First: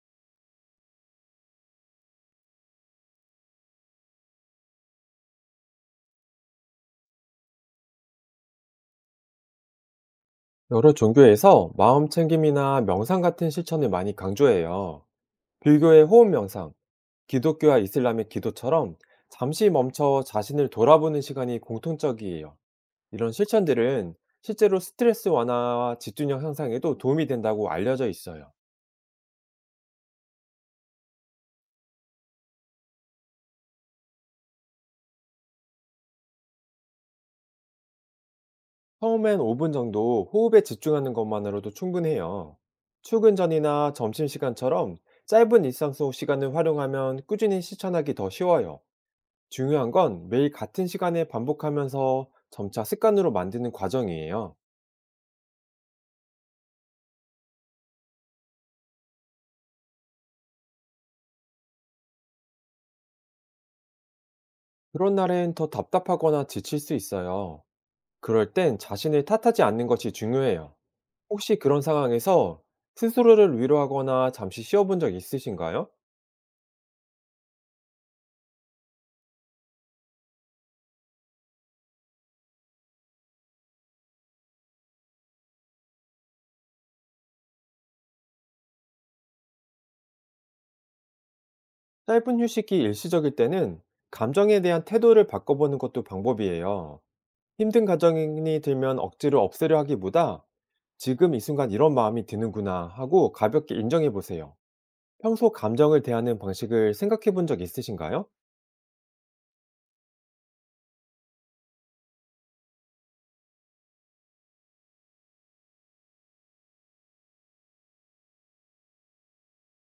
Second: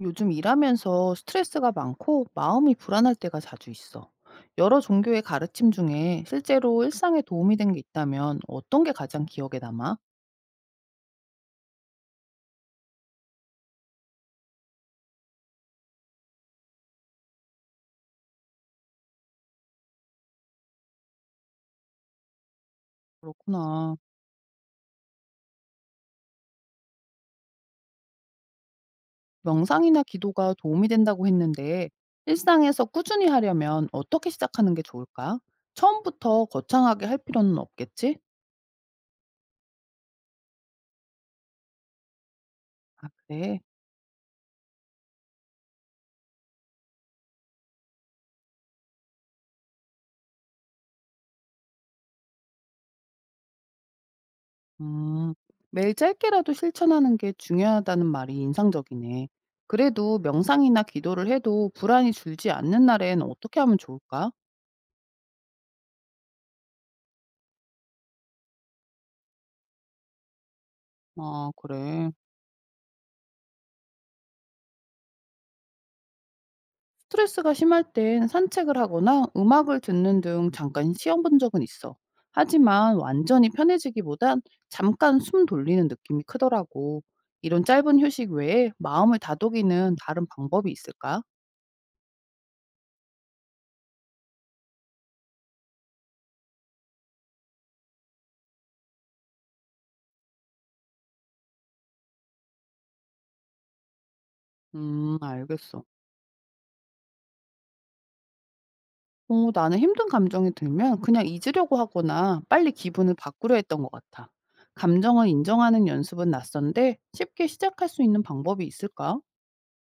요즘 일하면서 스트레스가 많고 마음이 불안할 때가 자주 있어. 여러 종교의 가르침 중에 실제로 일상에 도움이 된 게 있다면 어떤 게 가장 기억에 남아? 여러 종교에서 마음 챙김이나 명상 같은 실천을 많이 강조해요. 불교의 호흡 명상, 기독교와 이슬람의 기도처럼 잠시 멈춰 자신을 돌아보는 시간이 공통적이에요. 이런 그렇구나. 실천들은 실제로 스트레스 완화와 집중력 향상에도 도움이 된다고 알려져 있어요. 명상이나 기도가 도움이 된다고 했는데 일상에서 꾸준히 하려면 어떻게 시작하는 게 좋을까? 처음부터 거창하게 할 필요는 없겠지? 처음엔 5분 정도 호흡에 집중하는 것만으로도 충분해요. 아, 출근 그래. 전이나 점심시간처럼 짧은 일상 속 시간을 활용하면 꾸준히 실천하기 더 쉬워요. 중요한 건 매일 같은 시간에 반복하면서 점차 습관으로 만드는 과정이에요. 음, 매일 짧게라도 실천하는 게 중요하다는 말이 인상적이네. 그래도 명상이나 기도를 해도 불안이 줄지 않는 날엔 어떻게 하면 좋을까? 그런 날엔 더 답답하거나 지칠 수 있어요. 그럴 땐 자신을 탓하지 않는 것이 중요해요. 아, 혹시 그런 그래. 상황에서 스스로를 위로하거나 잠시 쉬어본 적 있으신가요? 스트레스가 심할 땐 산책을 하거나 음악을 듣는 등 잠깐 쉬어본 적은 있어. 하지만 완전히 편해지기보단 잠깐 숨 돌리는 느낌이 크더라고. 이런 짧은 휴식 외에 마음을 다독이는 다른 방법이 있을까? 짧은 휴식이 일시적일 때는 감정에 대한 태도를 바꿔보는 것도 방법이에요. 힘든 감정이 들면 억지로 없애려 하기보다 지금 이 순간 이런 마음이 드는구나 하고 가볍게 인정해 보세요. 평소 알겠어. 감정을 대하는 방식을 생각해 본 적 있으신가요? 어 나는 힘든 감정이 들면 그냥 잊으려고 하거나 빨리 기분을 바꾸려 했던 것 같아. 감정을 인정하는 연습은 낯선데 쉽게 시작할 수 있는 방법이 있을까?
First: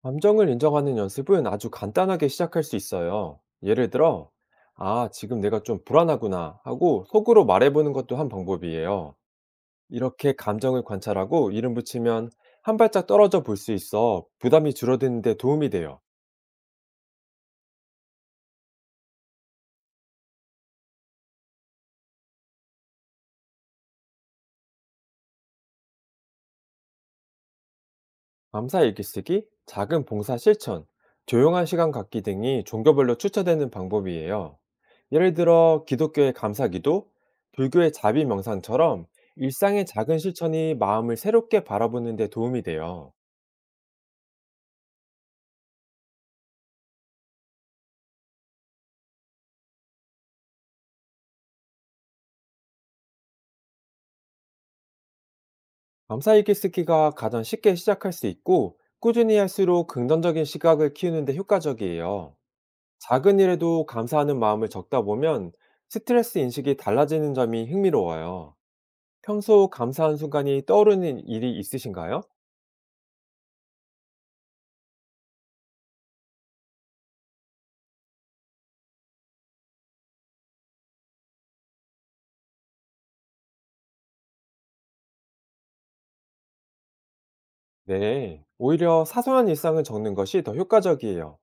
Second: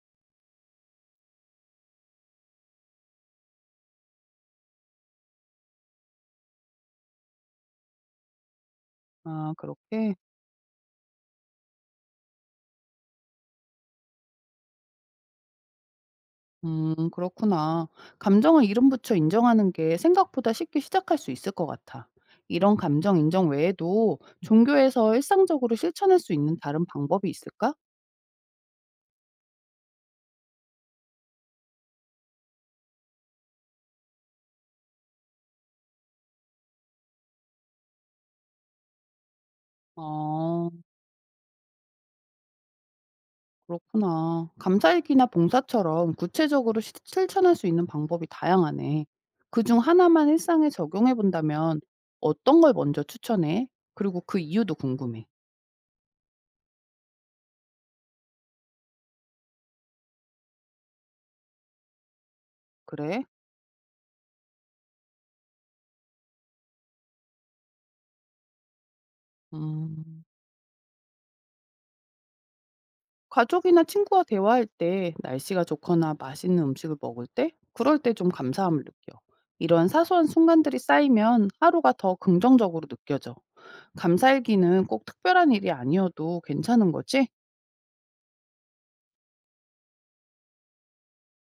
감정을 인정하는 연습은 아주 간단하게 시작할 수 있어요. 예를 들어, 아, 지금 내가 좀 불안하구나 하고 속으로 말해보는 것도 한 방법이에요. 아, 그렇게? 이렇게 감정을 관찰하고 이름 붙이면 한 발짝 떨어져 볼 수 있어 부담이 줄어드는데 도움이 돼요. 그렇구나. 감정을 이름 붙여 인정하는 게 생각보다 쉽게 시작할 수 있을 것 같아. 이런 감정 인정 외에도 종교에서 일상적으로 실천할 수 있는 다른 방법이 있을까? 감사 일기쓰기, 작은 봉사 실천, 조용한 시간 갖기 등이 종교별로 추천되는 방법이에요. 예를 들어 기독교의 감사기도, 불교의 자비 명상처럼 일상의 작은 어. 실천이 마음을 새롭게 바라보는 데 도움이 돼요. 그렇구나. 감사일기나 봉사처럼 구체적으로 실천할 수 있는 방법이 다양하네. 그 중 하나만 일상에 적용해 본다면 어떤 걸 먼저 추천해? 그리고 그 이유도 궁금해. 감사 일기쓰기가 가장 쉽게 시작할 수 있고 꾸준히 할수록 긍정적인 시각을 키우는 데 효과적이에요. 그래? 작은 일에도 감사하는 마음을 적다 보면 스트레스 인식이 달라지는 점이 흥미로워요. 평소 감사한 음. 순간이 떠오르는 일이 있으신가요? 가족이나 친구와 대화할 때, 날씨가 좋거나 맛있는 음식을 먹을 때, 그럴 때 좀 감사함을 느껴. 이런 사소한 순간들이 쌓이면 하루가 더 긍정적으로 느껴져. 감사일기는 꼭 특별한 일이 아니어도 괜찮은 거지? 네. 오히려 사소한 일상을 적는 것이 더 효과적이에요.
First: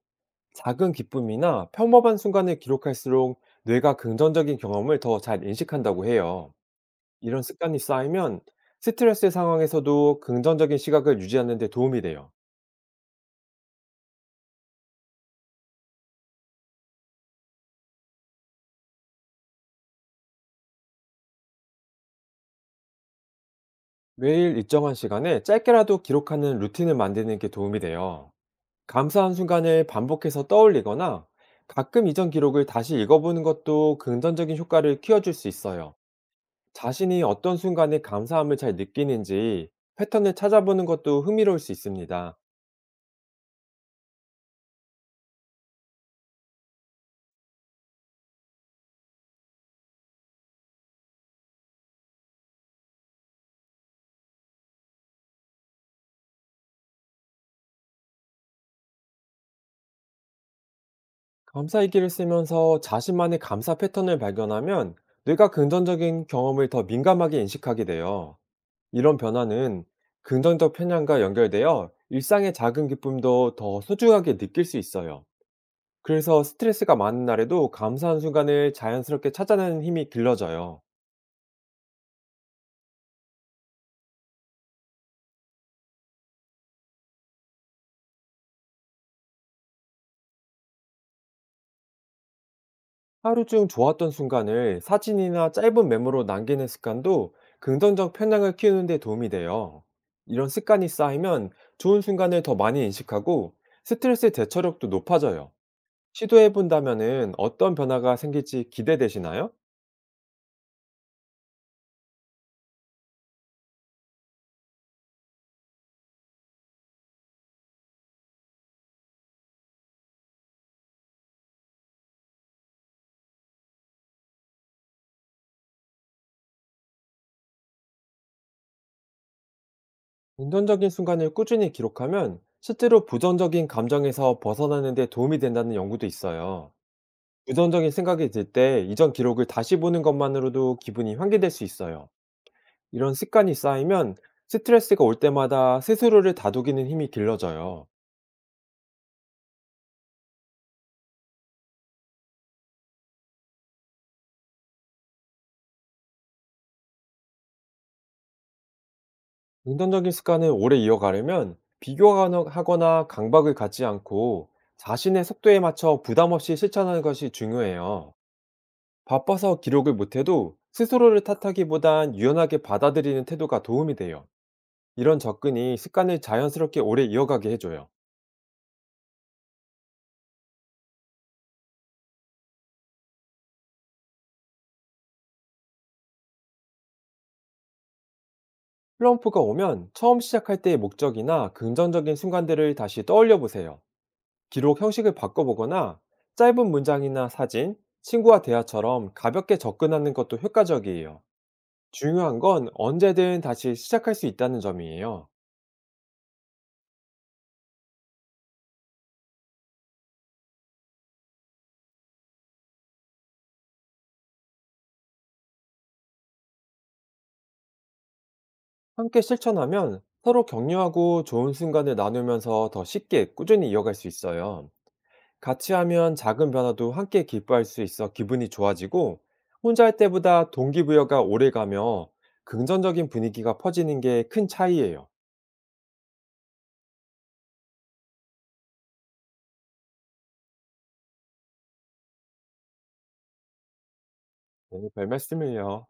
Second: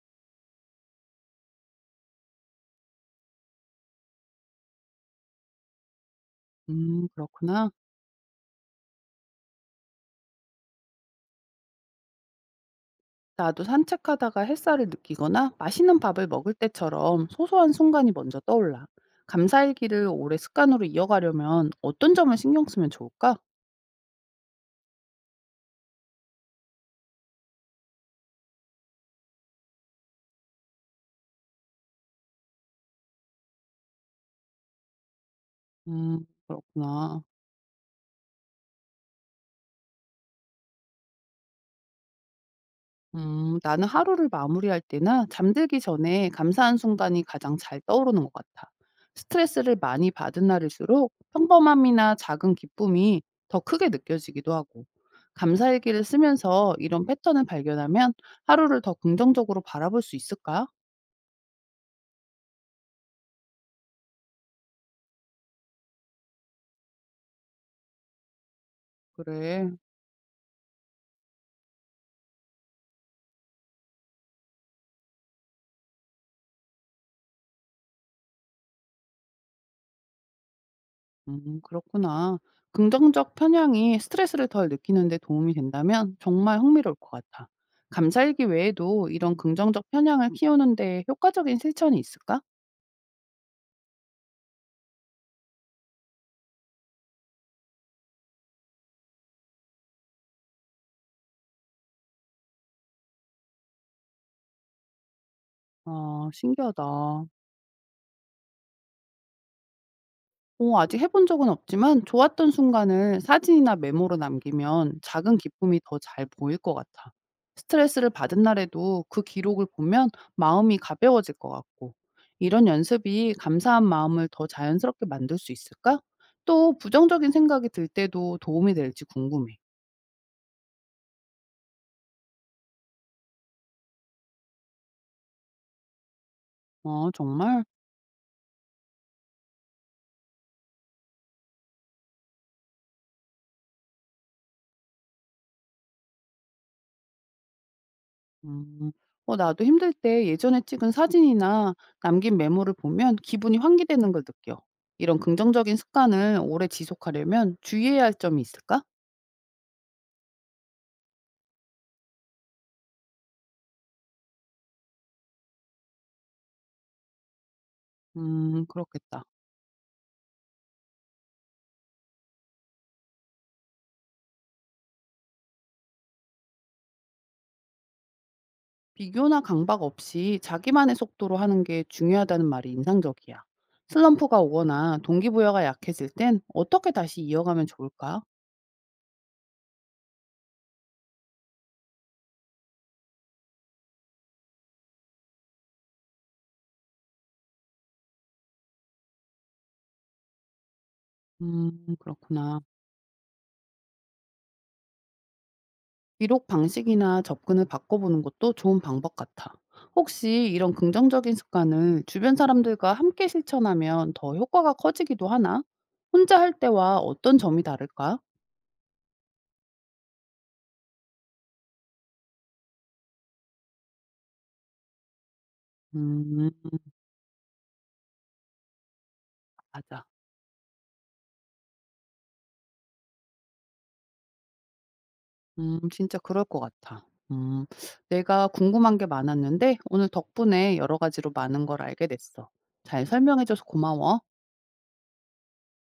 작은 기쁨이나 평범한 순간을 기록할수록 뇌가 긍정적인 경험을 더 잘 인식한다고 해요. 이런 그렇구나. 습관이 쌓이면 스트레스 상황에서도 긍정적인 시각을 유지하는 데 도움이 돼요. 나도 산책하다가 햇살을 느끼거나 맛있는 밥을 먹을 때처럼 소소한 순간이 먼저 떠올라. 감사일기를 오래 습관으로 이어가려면 어떤 점을 신경 쓰면 좋을까? 매일 일정한 시간에 짧게라도 기록하는 루틴을 만드는 게 도움이 돼요. 감사한 순간을 반복해서 떠올리거나 가끔 이전 기록을 다시 읽어보는 것도 긍정적인 효과를 키워줄 수 있어요. 그렇구나. 자신이 어떤 순간에 감사함을 잘 느끼는지 패턴을 찾아보는 것도 흥미로울 수 있습니다. 나는 하루를 마무리할 때나 잠들기 전에 감사한 순간이 가장 잘 떠오르는 것 같아. 스트레스를 많이 받은 날일수록 평범함이나 작은 기쁨이 더 크게 느껴지기도 하고. 감사일기를 쓰면서 이런 패턴을 발견하면 하루를 더 긍정적으로 바라볼 수 있을까? 감사일기를 쓰면서 자신만의 감사 패턴을 발견하면 뇌가 긍정적인 경험을 더 민감하게 인식하게 돼요. 이런 그래. 변화는 긍정적 편향과 연결되어 일상의 작은 기쁨도 더 소중하게 느낄 수 있어요. 그래서 스트레스가 많은 날에도 감사한 순간을 자연스럽게 찾아내는 힘이 길러져요. 그렇구나. 긍정적 편향이 스트레스를 덜 느끼는 데 도움이 된다면 정말 흥미로울 것 같아. 감사일기 외에도 이런 긍정적 편향을 키우는 데 효과적인 실천이 있을까? 하루 중 좋았던 순간을 사진이나 짧은 메모로 남기는 습관도 긍정적 편향을 키우는 데 도움이 돼요. 이런 습관이 쌓이면 좋은 순간을 더 많이 인식하고 스트레스 대처력도 높아져요. 아, 시도해 신기하다. 본다면은 어떤 변화가 생길지 기대되시나요? 어 아직 해본 적은 없지만 좋았던 순간을 사진이나 메모로 남기면 작은 기쁨이 더 잘 보일 것 같아. 스트레스를 받은 날에도 그 기록을 보면 마음이 가벼워질 것 같고, 이런 연습이 감사한 마음을 더 자연스럽게 만들 수 있을까? 또 부정적인 생각이 들 때도 도움이 될지 궁금해. 긍정적인 순간을 꾸준히 기록하면 실제로 부정적인 감정에서 벗어나는 데 도움이 된다는 연구도 있어요. 어, 정말? 부정적인 생각이 들 때 이전 기록을 다시 보는 것만으로도 기분이 환기될 수 있어요. 이런 습관이 쌓이면 스트레스가 올 때마다 스스로를 다독이는 힘이 길러져요. 음. 어 나도 힘들 때 예전에 찍은 사진이나 남긴 메모를 보면 기분이 환기되는 걸 느껴. 이런 긍정적인 습관을 오래 지속하려면 주의해야 할 점이 있을까? 긍정적인 습관을 오래 이어가려면 비교하거나 강박을 갖지 않고 자신의 속도에 맞춰 부담 없이 실천하는 것이 중요해요. 그렇겠다. 바빠서 기록을 못해도 스스로를 탓하기보단 유연하게 받아들이는 태도가 도움이 돼요. 이런 접근이 습관을 자연스럽게 오래 이어가게 해줘요. 비교나 강박 없이 자기만의 속도로 하는 게 중요하다는 말이 인상적이야. 슬럼프가 오거나 동기부여가 약해질 땐 어떻게 다시 이어가면 좋을까? 슬럼프가 오면 처음 시작할 때의 목적이나 긍정적인 순간들을 다시 떠올려 보세요. 기록 형식을 바꿔보거나 짧은 문장이나 사진, 친구와 대화처럼 가볍게 접근하는 것도 효과적이에요. 중요한 그렇구나. 건 언제든 다시 시작할 수 있다는 점이에요. 기록 방식이나 접근을 바꿔보는 것도 좋은 방법 같아. 혹시 이런 긍정적인 습관을 주변 사람들과 함께 실천하면 더 효과가 커지기도 하나? 혼자 할 때와 어떤 점이 다를까? 함께 실천하면 서로 격려하고 좋은 순간을 나누면서 더 쉽게 꾸준히 이어갈 수 있어요. 같이 하면 음, 작은 변화도 함께 기뻐할 수 있어 기분이 좋아지고 혼자 할 맞아. 때보다 동기부여가 오래 가며 긍정적인 분위기가 퍼지는 게 큰 차이예요. 진짜 그럴 것 같아. 내가 궁금한 게 많았는데 오늘 덕분에 여러 가지로 많은 걸 알게 됐어. 잘 설명해줘서 고마워. 오늘 별 말씀을요.